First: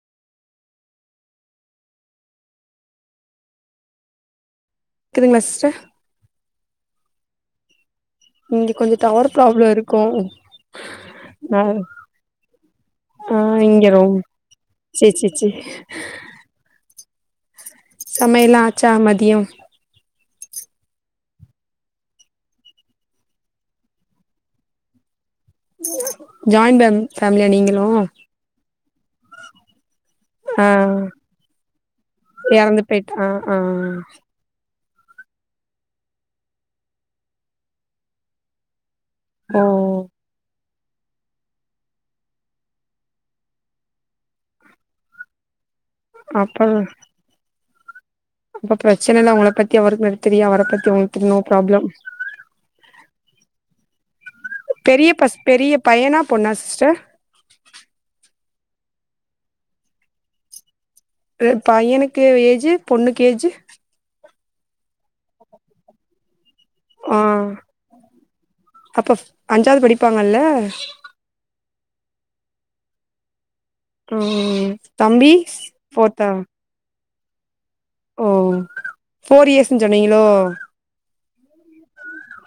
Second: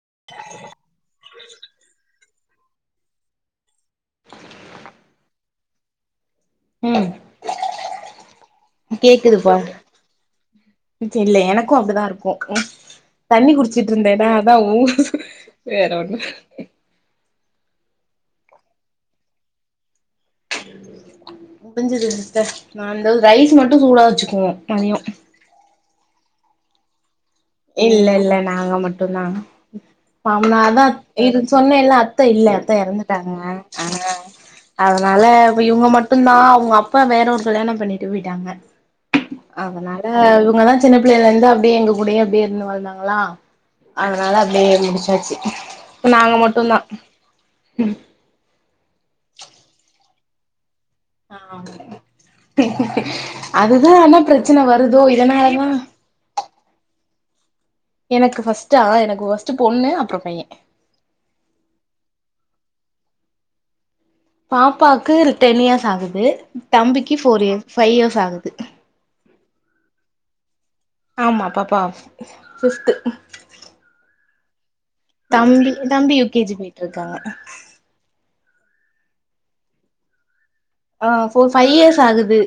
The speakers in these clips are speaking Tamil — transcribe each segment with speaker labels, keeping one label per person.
Speaker 1: [inaudible]
Speaker 2: க்குதுங்களா சிஸ்டர்
Speaker 1: ம்
Speaker 2: இங்க கொஞ்சோ டவர்
Speaker 1: கேக்குதுப்பா
Speaker 2: ப்ராப்ளம் இருக்கு
Speaker 1: ம் சேரி இல்ல
Speaker 2: ஆ
Speaker 1: எனக்கு அப்டிதா இருக்கு ம்
Speaker 2: ஆ
Speaker 1: தண்ணி
Speaker 2: இங்க
Speaker 1: குடிச்சிட்டு
Speaker 2: ரொம்
Speaker 1: இருந்தேனா அதா
Speaker 2: சேரி சேரி சேரி
Speaker 1: வேற ஒண்ணு
Speaker 2: சமையல்லா ஆச்சா மதியோ
Speaker 1: முடிஞ்சது சிஸ்டர் நா இந்த ரைஸ் மட்டு சூடா வச்சுக்குவோ மதியோ
Speaker 2: ஜாயின் ஃபே
Speaker 1: இல்ல இல்ல நாங்க மட் டு்ந்தா ம் நாங்க
Speaker 2: ஆ
Speaker 1: அதா இது சொன்னேல்ல அத்த இல்ல அத்த
Speaker 2: எறந்து போயிட்டா
Speaker 1: எறந்துட்டாங்க
Speaker 2: ஆ
Speaker 1: அதனால
Speaker 2: ஆ
Speaker 1: அதனால இப்ப இவங்க மட்டுந்தா அவங்க அப்பா வேற ஒரு கல்யாணோ பண்ணிட்டு போயிட்டாங்க
Speaker 2: ஓ
Speaker 1: அதனால இவங்கதா சின்னப் பிள்ளைல இருந்து அப்டியே எங்க கூடயே ப்டியே இருந்து வளந்தாங்களா அதுனால அப்டியே முடிச்சாச்சு ப நாங்க
Speaker 2: அப்ப
Speaker 1: மட்டுந்தா ம்
Speaker 2: அப்ப பிரச்சனல்ல உங்கள பத்தி அவருக்கு நல் தெரியு அவர பத்
Speaker 1: ஆமா அது ஏ அதா ப்ர
Speaker 2: பெரிய பஸ் பெரிய பையனா பொண்ணா சிஸ்டர்
Speaker 1: எனக்கு ஃபர்ஸ்டா எனக்கு ஒஸ்ட்டு பொண்ணு அப்றொ பைய
Speaker 2: பையனுக்கு ஏஜு பொண்ணுக்கு ஏஜு
Speaker 1: பாப்பாக்கு ரு டென் இயர்ஸ் ஆகுது
Speaker 2: ஆ
Speaker 1: தம்பிக்கு ஃபோர் இயர்ஸ் ஃபை இயர்ஸ் ஆகுது
Speaker 2: அஞ்சாது படிப்பாங்கல்ல
Speaker 1: ஆமா பாப்பா ஃபிஃப்த்து
Speaker 2: ம்
Speaker 1: தம்பி தம்பி யு
Speaker 2: ஃபோர்த்தா
Speaker 1: கே ஜி போயிட்ருக் கா
Speaker 2: ஓ ஃபோர் இயர்ஸுன் சொன்னீங்களோ
Speaker 1: ஆ ஃபோ ஃபை இயர்ஸ் ஆகு து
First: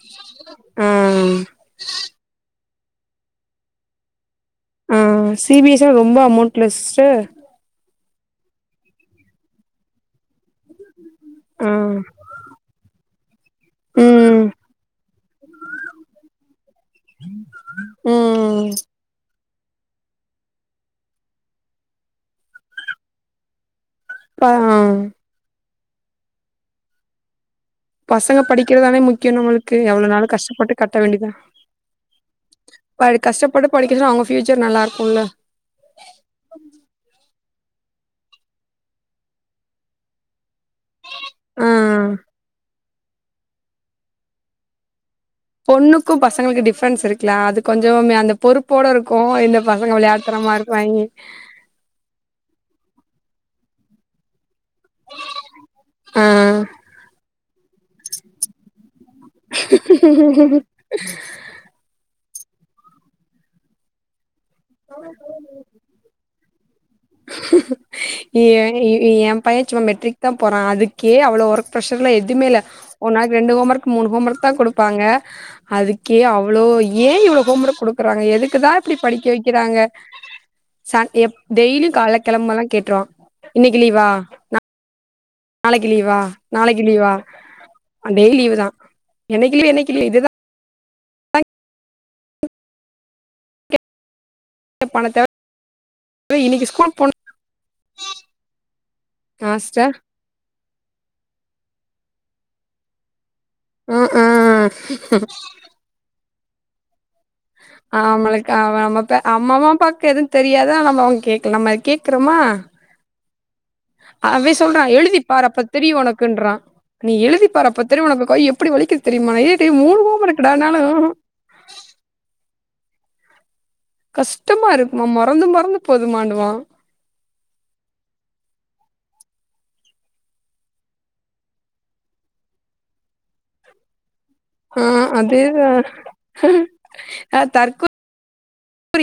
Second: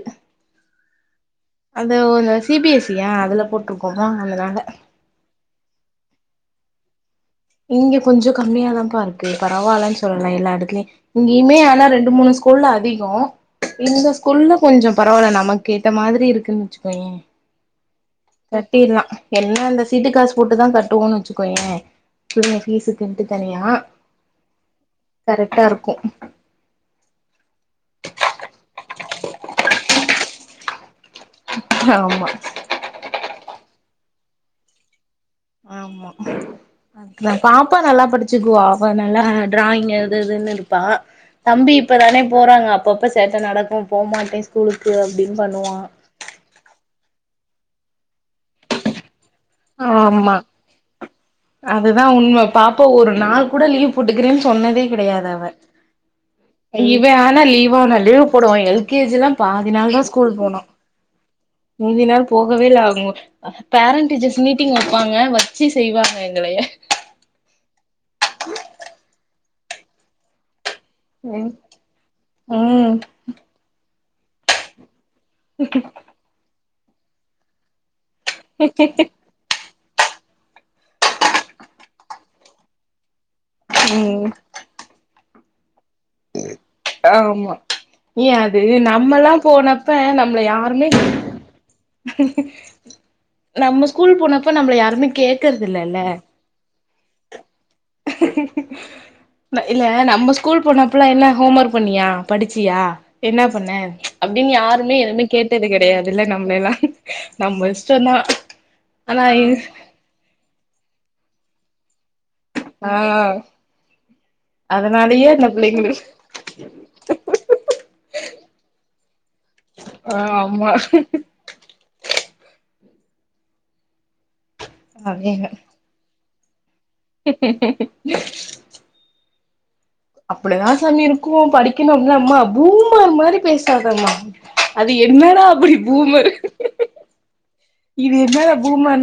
Speaker 2: ஆ ம்
Speaker 1: அது ஒரு சி பி எஸ் சி யா அதுல போட்ருக்கோ [unintelligible]
Speaker 2: ம் சி பி எஸ் சி னா ரொம்ப அமௌண்ட்ல சிஸ் ட
Speaker 1: இங்க கொஞ்சொ கம்மியா தாம்ப்பா இருக்கு பரவால்லன் சொல்வே எல்லா எடத்ல இங்கியுமே
Speaker 2: ஆ
Speaker 1: ஆனா ரெண்டு மூணு ஸ்கூல்ல அதிகோ இந்த
Speaker 2: ம்
Speaker 1: ஸ்கூல்ல கொஞ்சொ பரவால்ல நமக்கேத்த மாதிரி இருக்குன் வச்சுக்கோயே
Speaker 2: ம்
Speaker 1: கட்டிற்லா என்ன இந்த சீட்டு காசு போட்டுதா கட்டுவோன் வச்சுக்கோயே பிள்ளைங்க ஃபீஸுக்குன்ட்டு தனியா
Speaker 2: ப அ
Speaker 1: க்கு
Speaker 2: பசங்க படிக்கிறதானே முக்கியொ நம்மளுக்கு எவ்ளொனாலு கஷ்டப்பட்டு கட் ட வேண்டிதா
Speaker 1: ஆமா
Speaker 2: இப்ப அது கஷ்டப் பட்டு படிக்க வச்சனா அவுங்க ஃப்யூச்சர் நல்லாருக்குல்ல
Speaker 1: ஆமா அதுதா பாப்பா நல்லா படிச்சுக்குவா அவ நல்லா டிராயிங் அது இதுன்னு இரு ப்பா
Speaker 2: ஆ
Speaker 1: தம்பி இப்பதானே போறாங்க அ ப்பப்ப சேட்ட நடக்கு போமாட்டே ஸ்கூலுக்கு அ
Speaker 2: பொண்ணுக்கு பசங்ளுக்கு டிஃப்ரென்ஸ் இருக்குலா அது கொஞ்சமுமே அந்த பொறுப்போட இரு
Speaker 1: ஆமா அதுதா உண்ம பாப்பா ஒரு நாள் கூட லீவ் போட்டுக்குறேன் சொன்னதே கிடையாது அவ
Speaker 2: ஆ
Speaker 1: இவெ ஆனா லீ வான லீவ் போடுவா எல் கே ஜி லா பாதி நாள் தா ஸ்கூல் போனா மீதி நாள் போகவேல்ல அவுங்கொ அ பேரண்ட் டீச்சர்ஸ் மீட்டிங் வப்பாங்க வச்சு செய்வாங்க எ ங்களைய
Speaker 2: ஏங் எ பய சும்மா மெட்ரிக் தா போற் அதுக் கே அவ்ளோ
Speaker 1: ம்
Speaker 2: ஒர்க் ப்ரஷர்லா எதுமே இல்ல
Speaker 1: ம்
Speaker 2: ஒரு நாளைக்கு ரெண்டு ஹோமர்க் மூணு ஹோமர்க் தா குடுப்பாங்க அதுக்கே அவ்ளோ இ ஏ இவ்ளொ ஹோம் ஒர்க் குடு க்குறாங்க எதுக்குதா இப்டி படிக்க வக்கிறாங்க சன் எப் டெய்லி கெளம்பனா கேட்ருவா இன்னக்கி லீவா
Speaker 1: ம்
Speaker 2: நாளைக்கு லீவா நாளைக்கு லீவா
Speaker 1: ஆமா ஏ
Speaker 2: டெய்லி லீவு
Speaker 1: அது
Speaker 2: தா
Speaker 1: நம்மல்லா
Speaker 2: என்னைக்கு லீவு என்னைக்கு
Speaker 1: போனப்ப
Speaker 2: லீவு இதுதா
Speaker 1: நம்மள யாருமே நம்ம ஸ்கூல் போன ப்ப நம்மள யாருமே
Speaker 2: கேப்பானே
Speaker 1: கேக்கற்தில்லல்ல
Speaker 2: தவிர இன்னைக்கு ஸ்கூல் போனு ஆ
Speaker 1: இல்ல
Speaker 2: சிஸ்டர்
Speaker 1: நம்ம ஸ்கூல் போனா அப்பல்லா என்ன ஹோம் ஒர்க் பண்ணியா படிச்சியா என்ன பண்ண
Speaker 2: ஆ ஆ
Speaker 1: அப்டின்னு யாருமே எதுவுமே கேட்டது கெடயாதுல்ல நம்ளெல்லா
Speaker 2: ஆமா அவுளுக்கு நம்ம
Speaker 1: ஆனா
Speaker 2: அம்ம அம்மா ப்பாக்கு எதுவு தெரியாதா நம்ம அவுங்க கேட்கலா நம்ம கேக்குறோமா
Speaker 1: ஆ
Speaker 2: அவே சொல்றா எழுதி
Speaker 1: அதனாலயே
Speaker 2: பார்
Speaker 1: அந்த
Speaker 2: அப்ப தெரியு
Speaker 1: பிள்ளைங்களுக்கு
Speaker 2: ஒனக்குன்றா நீ எழுதிப் பார் அப்ப தெரியு உனக்கு கைய் எப்டி வலிக்குது தெரியுமா ஏ மூனு
Speaker 1: ஆ ஆமா
Speaker 2: கோம்வொர்க்டானாலு ஊஹு கஷ்ட கஷ்டமா இருக்குமா மறந்து
Speaker 1: அதேதா
Speaker 2: மறந்து போதுமான்னுவா [inaudible]
Speaker 1: [unintelligible] அப்டிதா சாமி இருக்கு படிக்கனு அப்டினா பூமர் மாரி பேசாதம்மா அது என்னடா அப்டி பூமர்
Speaker 2: ஆ தற்கொலை
Speaker 1: இது என்னட அ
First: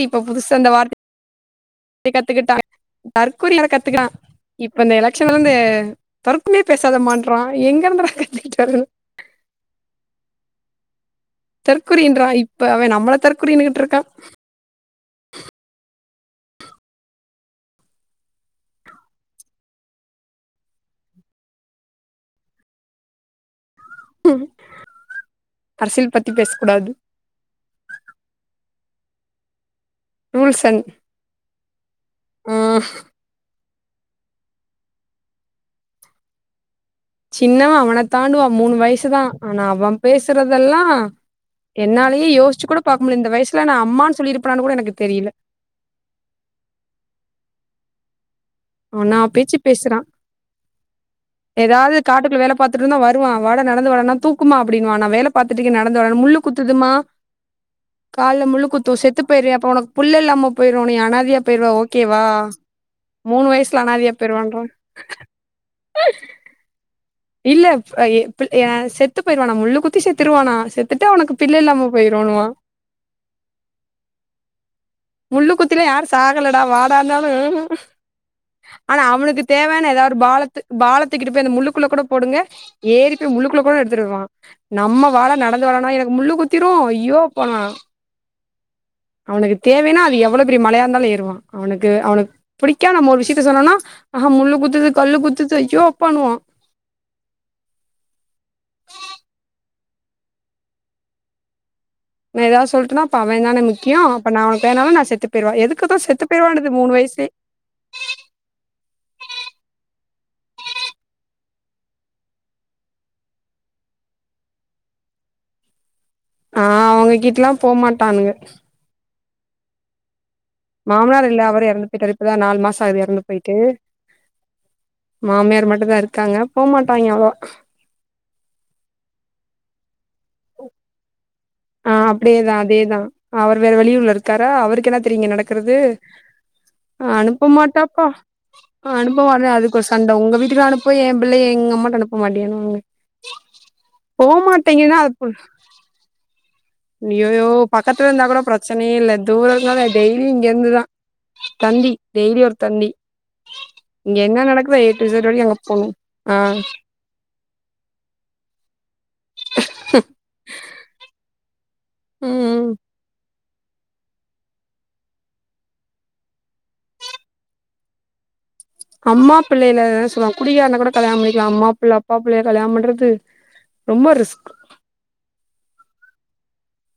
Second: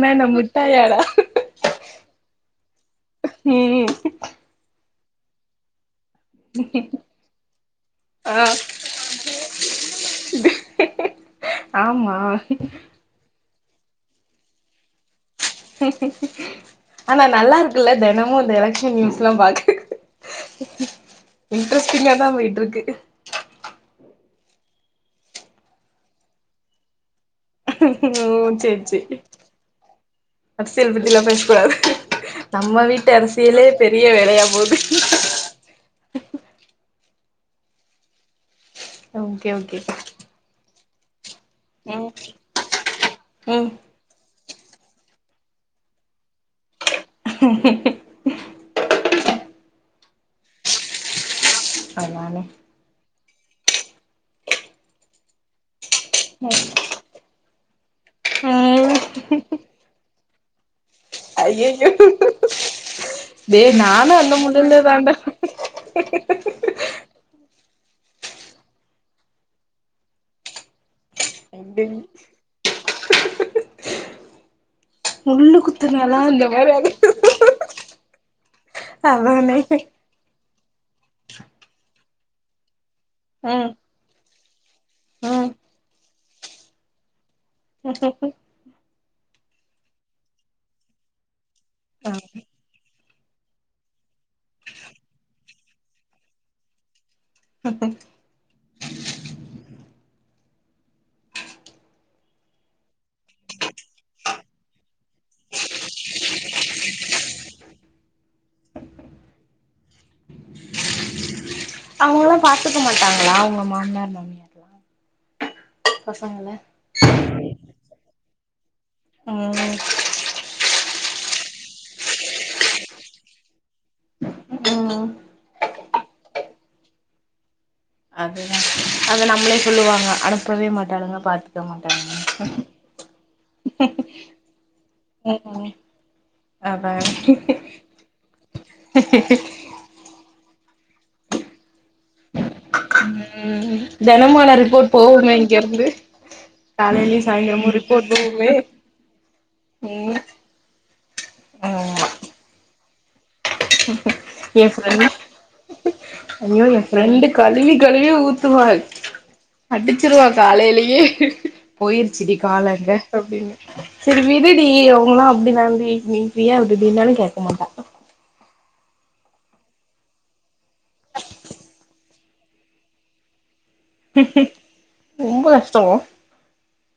Speaker 2: இப்ப புதுசு அந்த வார்த்த கத்துக்கிட்டா தற்குறி
Speaker 1: ம்
Speaker 2: கத்துக்கான் இப்ப இந்த எலக்க்ஷ எலக்ஷான்லருந்து தருக்குமே பேசாத மாட்ன்றா எங்க இருந்துற
Speaker 1: ஆ
Speaker 2: கத்துரு
Speaker 1: [unintelligible]
Speaker 2: தரற்குரின்றா
Speaker 1: ஆமா
Speaker 2: இப்ப அவ நம்மள தற்குரி குறியீன்ருக்கா
Speaker 1: ஆனா நல்லா இருக்குல்ல தினமு இந்த எலக்க்ஷன் நியூஸ் எல்லா பாக்க இன்ட்ரெஸ்டிங்கா தா போயிட்டு இருக்கு
Speaker 2: அரசியல் பத்தி பேச கூடாது
Speaker 1: ஓ சேரி சேரி
Speaker 2: ரூல்ஸ் அண்ட்
Speaker 1: அரசியல் பத்தி எல்லா பேசக் கூடாது
Speaker 2: ஆ
Speaker 1: நம்ம வீட்டு அரசியலே பெரிய வேலையா போது
Speaker 2: சின்னவ அவன தாண்டுவா மூனு வயசு தா
Speaker 1: ஓகே
Speaker 2: ஆனா
Speaker 1: ஓகே
Speaker 2: அவ பேசுறதெல்லா
Speaker 1: ம்
Speaker 2: என்னாலயே யோச்சு கூட பாக்க முடியல இந்த வயசல
Speaker 1: ம்
Speaker 2: ந அம்மான்னு சொல்லிருபே அனானு கூட எனக்கு தெரியல
Speaker 1: [inaudible]
Speaker 2: என்னா பேச்சு பேசுறா ஏதாவது காட்டுக்குள்ள
Speaker 1: அதானே
Speaker 2: வேல பாத்துட்டு இருந்தா வருவா வாடா நடந்து வாடானா தூக்குமா அப்டின்னுவா நா வேல பாத்துருக்கே நடந்து முள்ளு குத்துதுமா கால முள்ளுக்குத்து
Speaker 1: ம்
Speaker 2: செத்து போய்ரியா அப்போ புள்ள இல்லமா போய்டுவானோ அனாதையா போயிருவ ஓகேவா மூணு
Speaker 1: ஏ
Speaker 2: வயசுல அனாதையா
Speaker 1: நானும் அந்த
Speaker 2: போயிருவான்றா
Speaker 1: முடிவுல தாண்ட
Speaker 2: இல்ல எப்ப செத்து போயிடுவானா முள்ளு குத்தி செத்துருவானா செத்துட்டா உனக்கு பிள்ளை இல்லாம போயிரோணுமா
Speaker 1: முள்ளு
Speaker 2: முள்ளுக்குத்தில யார்
Speaker 1: குத்துனாலா இந்த
Speaker 2: சாகலடா
Speaker 1: மாரி ஆகுது
Speaker 2: வாடானாலும் ஆனா அவனுக்கு
Speaker 1: அதானே
Speaker 2: தேவையான ஏதாவது பாலத்து பாலத்து போய் முள்ளுக்குள்ள கூட போடுங்க ஏறிப்போய் முள்ளுக்குள்ள
Speaker 1: ம்
Speaker 2: கூட எடுத்துடுவான் நம்ம வாழ
Speaker 1: ம்
Speaker 2: நடந்து வரனா முள்ளு குத்திரும் ஐயோ போனா
Speaker 1: [inaudible]
Speaker 2: அவனுக்கு தேவைனா அது எவ்ளோ பெரிய மலையா இருந்தாலும் ஏறுவான் அவனுக்கு அவனுக்கு பிடிக்காம நம்ம விஷயம் விசியத்தை சொன்னோம்னா ஆஹ முள்ளு குத்துது கல்லு குத்துச்சு அய்யோ அப்பானுவான்
Speaker 1: ஹ
Speaker 2: நான் ஏதாவது சொல்லிட்டட்டுனா அப்ப அவன் தானே முக்கியம் அப்ப நான் உனக்குனாலும் நான் செ செத்து போய்ருவா எதுக்குதான் செத்து போய்ருவானது மூணு வயசுல
Speaker 1: அவங்கல்லாம் பாத்துக்க மாட்டாங்களா உங்க மாமியாரு மாமனாரு
Speaker 2: ஆஹ் அவங்க கிட்டல்லாம் போக மாட்டானுங்க
Speaker 1: உம்
Speaker 2: மாமனார் இல்ல அவர் இறந்து போயிட்ட்டாரு இப்ப தான் நாலு மாசம் ஆகுது இறந்து போயிட்டு
Speaker 1: ம்
Speaker 2: மாமியார் மட்டும் தான் இருக்காங்க போமாட்டாங்க அவ்வளவா
Speaker 1: அதுதா அது நம்ளே சொல்லுவாங்க அனுப்பவே மாட்டானுங்க பாத்து
Speaker 2: ஆ அப்டியேதா அதேதா அவர் வேற வெளியூர்ல இருக்காரா அவருக்கு என்ன தெரியு இங்க
Speaker 1: ம்
Speaker 2: நடக்குறது
Speaker 1: அதா
Speaker 2: அனுப்ப மாட்டாப்பா அ அனுப்ப மாட்ர அதுக்கொரு சண்ட உங்க வீட்டுக்கு அனுப் புவ ஏம்பிள்ளய எங்கம்மா
Speaker 1: ம் தெனமு ஆனா ரிப்போட்
Speaker 2: போமாட்டேங்கன்னா
Speaker 1: போகுமே இங்கருந்து
Speaker 2: அய்யயோ பக்கத்துல இருந்தா கூட பிரச்சனயே இல்ல தூரனால
Speaker 1: ம்
Speaker 2: டெய்லி இங்க இருந்துதா தந்தி
Speaker 1: ஆமா
Speaker 2: டெய்லி ஒருத்த ந்தி
Speaker 1: எ ஃப்ரெண்
Speaker 2: வரைக்கு அங்க போணு ஆ
Speaker 1: ஐயோ எ ஃப்ரெண்டு கழுவி கழுவி ஊத்துவா அடுச்சிருவா காலைலயே போயிருச்சுடி கால்
Speaker 2: ம்
Speaker 1: அங்க அப்டின்னு சரி விடுடி அவுங்களா அப்டிதான்டி நீ ஃப்ரீயா விடுடின்னாலு கேக்க மாட்டா
Speaker 2: அம்மா புள்ளைல சொல்வாங் குடிகாரன கூட கல்யாண பண்ணிக்லா அம்மா புள்ள அப்பா புள்ளய கல்யாணம் பண்றது ரொம்ப ரிஸ்க்
Speaker 1: ரொம்ப கஷ்டோ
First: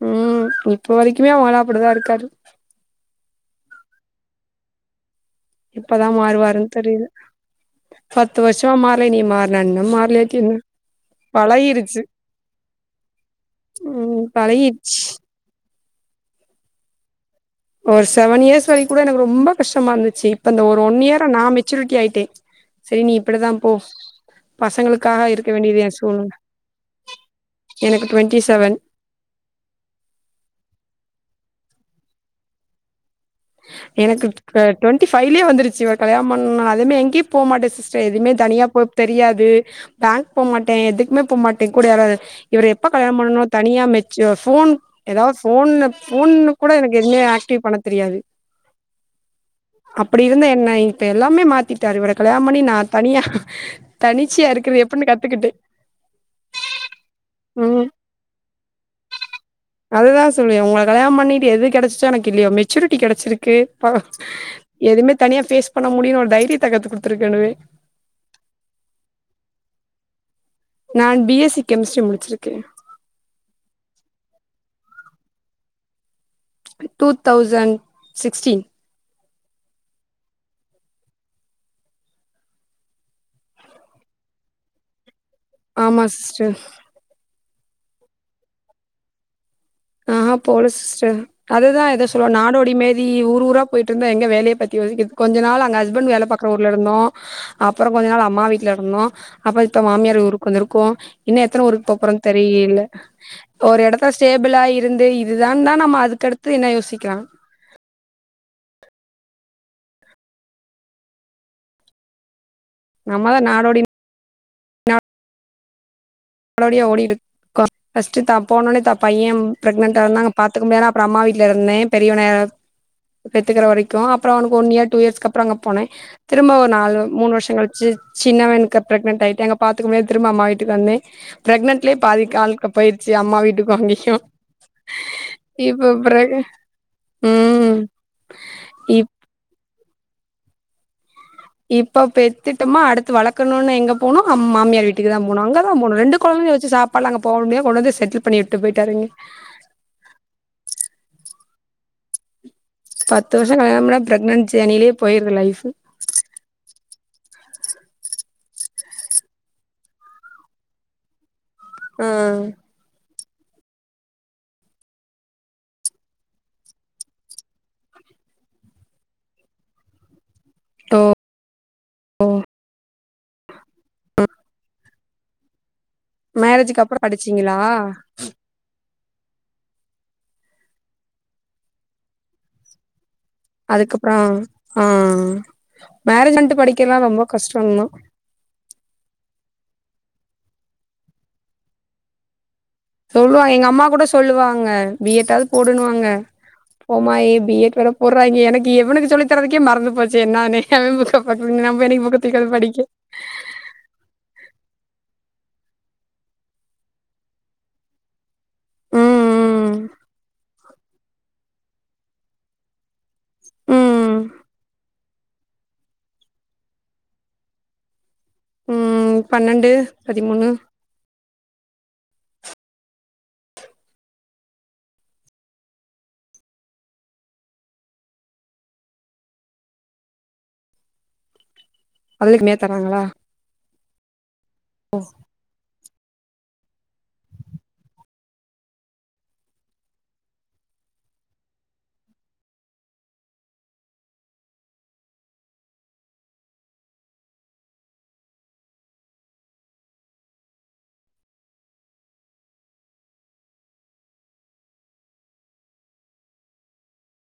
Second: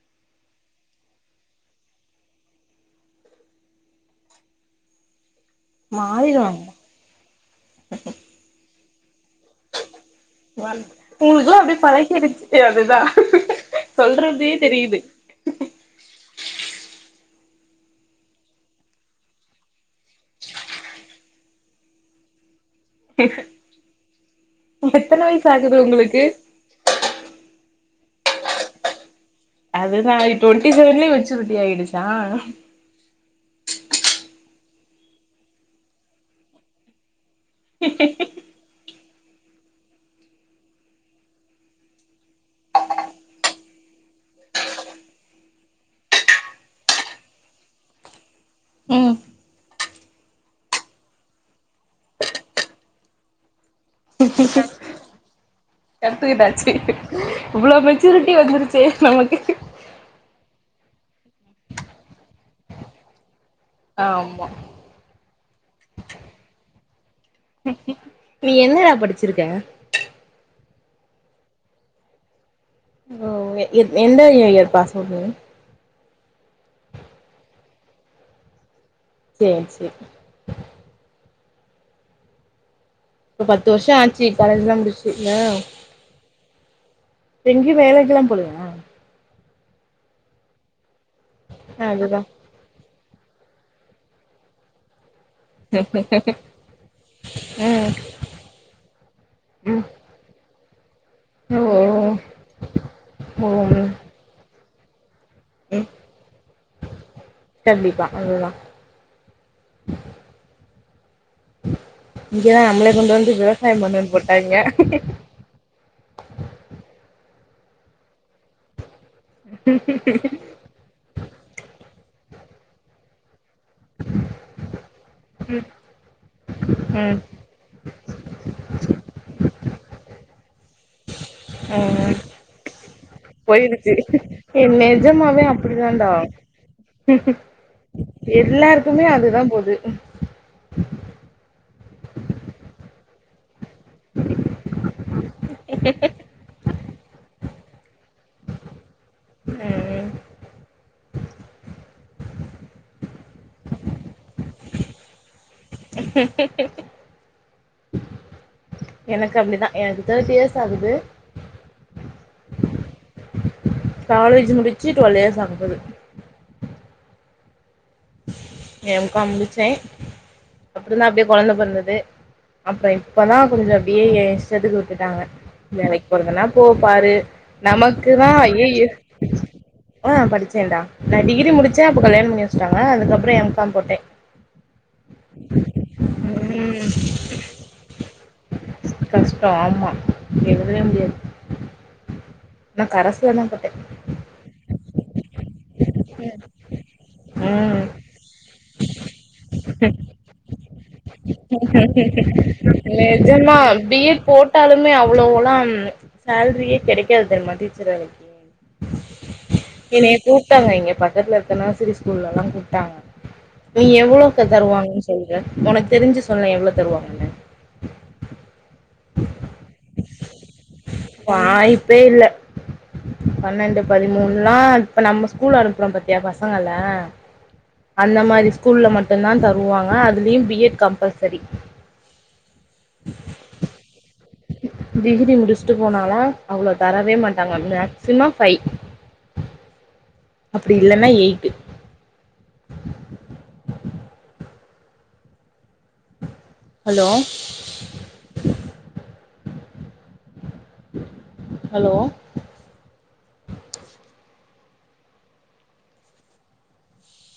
Speaker 2: ம் இப்ப வரைக்குமே அவுகளா அப்டிதா இருக்காரு எப்பதா
Speaker 1: மாறிடுவாங்க
Speaker 2: மாறுவாருன் தெரில பத்து வருஷமா மா றல இனி
Speaker 1: உங்களுக்லா அப்டி
Speaker 2: பழகிருச்சு
Speaker 1: பழகிருச்சு அதுதா
Speaker 2: ம்
Speaker 1: சொல்றதே
Speaker 2: பழகிடுச்சு
Speaker 1: தெரியிது
Speaker 2: ஒரு செவன் இயர்ஸ் வரைக் கூட எனக்கு ரொம்ப கஷ்டமா இந்துச்சு இப்ப இந்த ஒரு ஒன் இயரா நா மெச்சூரிட்டி ஆயிட்டே சே நீ இப்புடிதா போ
Speaker 1: எத்தன
Speaker 2: பசங்களுக்காக
Speaker 1: வயசு
Speaker 2: இருக்க வேண்டியது
Speaker 1: ஆகுது
Speaker 2: எ
Speaker 1: உங்களுக்கு
Speaker 2: சூழ் எனக்கு ட்வெண்ட்டி செவன்
Speaker 1: அதுதா ட்வெண்ட்டி செவன்லயே மெச்சூரிட்டி ஆயிடுச்சா
Speaker 2: எனக்கு ட ட்வெண்ட்டி ஃபைலயே வந்துருச்சு இவர் கல்யாணம் பண்ண அதெமே எங்யு பே மாட்டே சிஸ்ட்ர் எதுமே தனியா போ தெரியாது பேங்க் போமாட்டே எதுக்குமே போமாட்டே கூட யாராவ்து இவர் எப்ப கல்யாண பண்ணனொ தனியா மெச் ஃபோன் எதா‌ ஃபோன்ன ஃபோன்ன கூட எனக்கு எதுவுமே ஆக்டிவ் பண்ண தெரியாது
Speaker 1: ம்
Speaker 2: அப்டி இருந்த என்ன இப்ப எல்லாமே மாத்திட்டாரு இவர கல்யாணம் பண்ணி நா தனியா தனிச்சியா இருக்கிறது எப்படின்னு கத்துக்கிட்டே
Speaker 1: கத்துக்கிட்டாச்சு இவ்ளோ
Speaker 2: ம்
Speaker 1: மெச்சூரிட்டி வந்துருச்சு நமக்கு
Speaker 2: அதுதா சொல்லுவே உங்கள கல்யாணம் பண்ணிட்டு எது கெடச்சுச்சோ எனக் இல்லயோ மெச்சூரிட் டி கெடச்சிருக் கு பா
Speaker 1: ஆமா
Speaker 2: எதுமே தனியா ஃபேஸ் பண்ண முடியுனு ஒரு தைரியத்த கத்துக்குடு
Speaker 1: நீ என்னடா படிச்சுருக்க
Speaker 2: நான் பி எஸ் சி கெமிஸ்ட்ரி முடிச்சுருக்கேன்
Speaker 1: ஓ எந்த இயர் பாஸ் அவுட் நீங்க
Speaker 2: டூ தௌசண்ட் சிக்ஸ்டீ
Speaker 1: சேர் சேரி ஒரு பத்து வருஷம் ஆச்சு காலேஜ் எல்லா முடிச்
Speaker 2: ஆமா சிஸ்டஸ்
Speaker 1: எங்கியு வேலகெல்லா போலயா
Speaker 2: ஆ ஹா போல சிஸ் டர் அதுதா எத சொல்லுவா நாடோடி மேரி ஊர் ஊரா போயிட்ருந்தா எங்க வேலய பத்தி யோசிக்கது கொஞ்ச நாள் அங்க ஹஸ்பண்ட் வேலைபாக்கற ஊர்ல இருந்தோம் அப்ற
Speaker 1: ம்
Speaker 2: கொஞ்ச நாள் அம்மா வீட்ல இருந்தோம் அப்ற இப்ப
Speaker 1: ம்
Speaker 2: மாமியார் ஊருக்கு வந்துருக் கோ இன்னு எத்தன
Speaker 1: ஓ
Speaker 2: ஊருக்கு போப் போறோன்னு தெரியகல
Speaker 1: ஓ
Speaker 2: ஒரு
Speaker 1: ம்
Speaker 2: எடத்துல ஸ்டே அப்புலா இருந்தே இ இதுதா தான் நம்ம அதுக்கடுத் து என்ன யோசிக்கிறான்
Speaker 1: கண்டிப்பா அவ்ளோதா இங்கதான் நம்ள கொண்டு வந்து
Speaker 2: நம்மதா
Speaker 1: விவசாயம்
Speaker 2: நாடோடி
Speaker 1: பண்ணுன்னு போட்டாங்க
Speaker 2: நாடோடிய ஓடி கோ பஸ்ட் தா போனோன தப் பையன் பிரெக்னட்டா இருந்தங்க பாத்து முடியாதுன் அப்ற அம்மா வீட் ல இருந்தேன் பெரியவன பெத்துக்கிற வரைக்கும் அப்ற அவனுக்கு ஒன் இயர் டூ இயர்ஸ்கு அப்ற அங்க போனேன் திரும்ப ஒரு நால
Speaker 1: ம்
Speaker 2: மூணு வருஷ கழிச்சு சின்னவனுக்கு பிரெக்னன்ட் ஆயிட்டே அங்க பாத்துக்குமே திரும்ப அம்மா வீட்டுக்கு வந்
Speaker 1: ம்
Speaker 2: போயிருச்சு அம்மா வீட்டுக்கு
Speaker 1: போயிருச்சு
Speaker 2: அங்கேயு
Speaker 1: ஏ நெஜமாவே அப்டி
Speaker 2: இப்ப
Speaker 1: தான்டா
Speaker 2: பிறகு ம்
Speaker 1: எல்லாருக்குமே
Speaker 2: இப்
Speaker 1: அதுதான் போது
Speaker 2: து வளக் குனுனா எங்க போனு அம் மாமியார் வீட்டுக்கு தான போணு அங்க தா போணு ரெண்டு கொழந்தய வச்சு சாப் அப்ப நாங்க போணுமே கொண்டு வந்த செட்டில் பண்ணி உட்டு போயிட்டாரு
Speaker 1: ம் ம்
Speaker 2: பத்து வருஷம் கல்யாணம் பண்ணா பிரக்னன்ட் ஜெணிலே போயிருது லைஃப்
Speaker 1: எனக்கு அப்டிதான் என்கு தேட்டி இயர்ஸ் ஆகுது
Speaker 2: ம்
Speaker 1: காலேஜ் முடிச்சு டுவெல் இயர்ஸ் ஆகப்போது எம் காம் முடிச்சே அப்புறந்தா அப்டியே கொழந்த பொறந்துது அப்புற இப்பதா கொஞ்ச அப்டியே ஏன் இஷ்டத்துக்கு விட்டுட்டாங்க வேலைக்கி போறதுன்னா போ
Speaker 2: மேரேஜுக்கு அப்புறோ
Speaker 1: பாரு
Speaker 2: படிச்சீங்களா
Speaker 1: நமக்குதா ஐயய்யே ஆ படிச்சேன்டா நா டிகிரி முடிச்சே அப்ப கல்யாணோ பண்ணி வச்சுட்டாங்க அதுக்கப்புறோ எ
Speaker 2: அதுக்கப்புறோ ஆ மேரேஜ் பண்ட்டு
Speaker 1: ம்
Speaker 2: படிக்கறதுலா ரொம்ப கஷ்டந்தா
Speaker 1: டோ ஆமா எழுதவே முடியாது. நா கரஸ்ல தா
Speaker 2: சொல்வாங்க எங்க
Speaker 1: போட்டே
Speaker 2: அம்மா கூட சொல்லுவாங்க பி எட் ஆவது போடுண்ணுவாங்க. போம்மா ஏ பி எட்
Speaker 1: ம்
Speaker 2: வேற போடுறாய்ங்க எனக்கு இவனுக்கு சொல்லி தர்றதுக்கே மறந்து போச்சு நானு எவே புக்க பாக்கறது நம்ப என்னைக்கி புக்க தூக்கியாந்து படிக்க
Speaker 1: ட்டாலுமே அவ்ளோ எல்லாம் சேல்ரியே கெடைக் காது தெரியுமா டீச்சர் வேலைக்கி
Speaker 2: ம்
Speaker 1: என்னைய கூப்ட்டாங்க இங்க பக்கத்துல இருக்கற நர்சரி ஸ்கூல்ல எல்லாங் கூப்ட்டாங்க நீ
Speaker 2: ம்
Speaker 1: எவ்ளோ இப்ப தருவாங்கன்னு சொல்ற? உனக்கு தெரிஞ்சு சொல்லே எவ்ளோ தருவாங்கன்னு.
Speaker 2: ம் பன்னெண்டு பதிமூணு
Speaker 1: பே இல்ல பன்னெண்டு பதிமூணுல்லா இப்ப நம்ம ஸ்கூலு அனுப்புறோ பாத்தியா பசங்கள அந்த மாரி ஸ்கூல்ல மட்டுந்தா தருவாங்க அதுலயு பி எட் கம்பல்சரி
Speaker 2: அத விட கம்மியா தராங்களா?
Speaker 1: டிகிரி முடிச்சுட்டு போனாலு அவ்ளோ தரவே மாட்டாங்க. மேக்சிமோ ஃபைவ் அப்டி இல்லன்னா எயிட்டு ஹலோ ஹலோ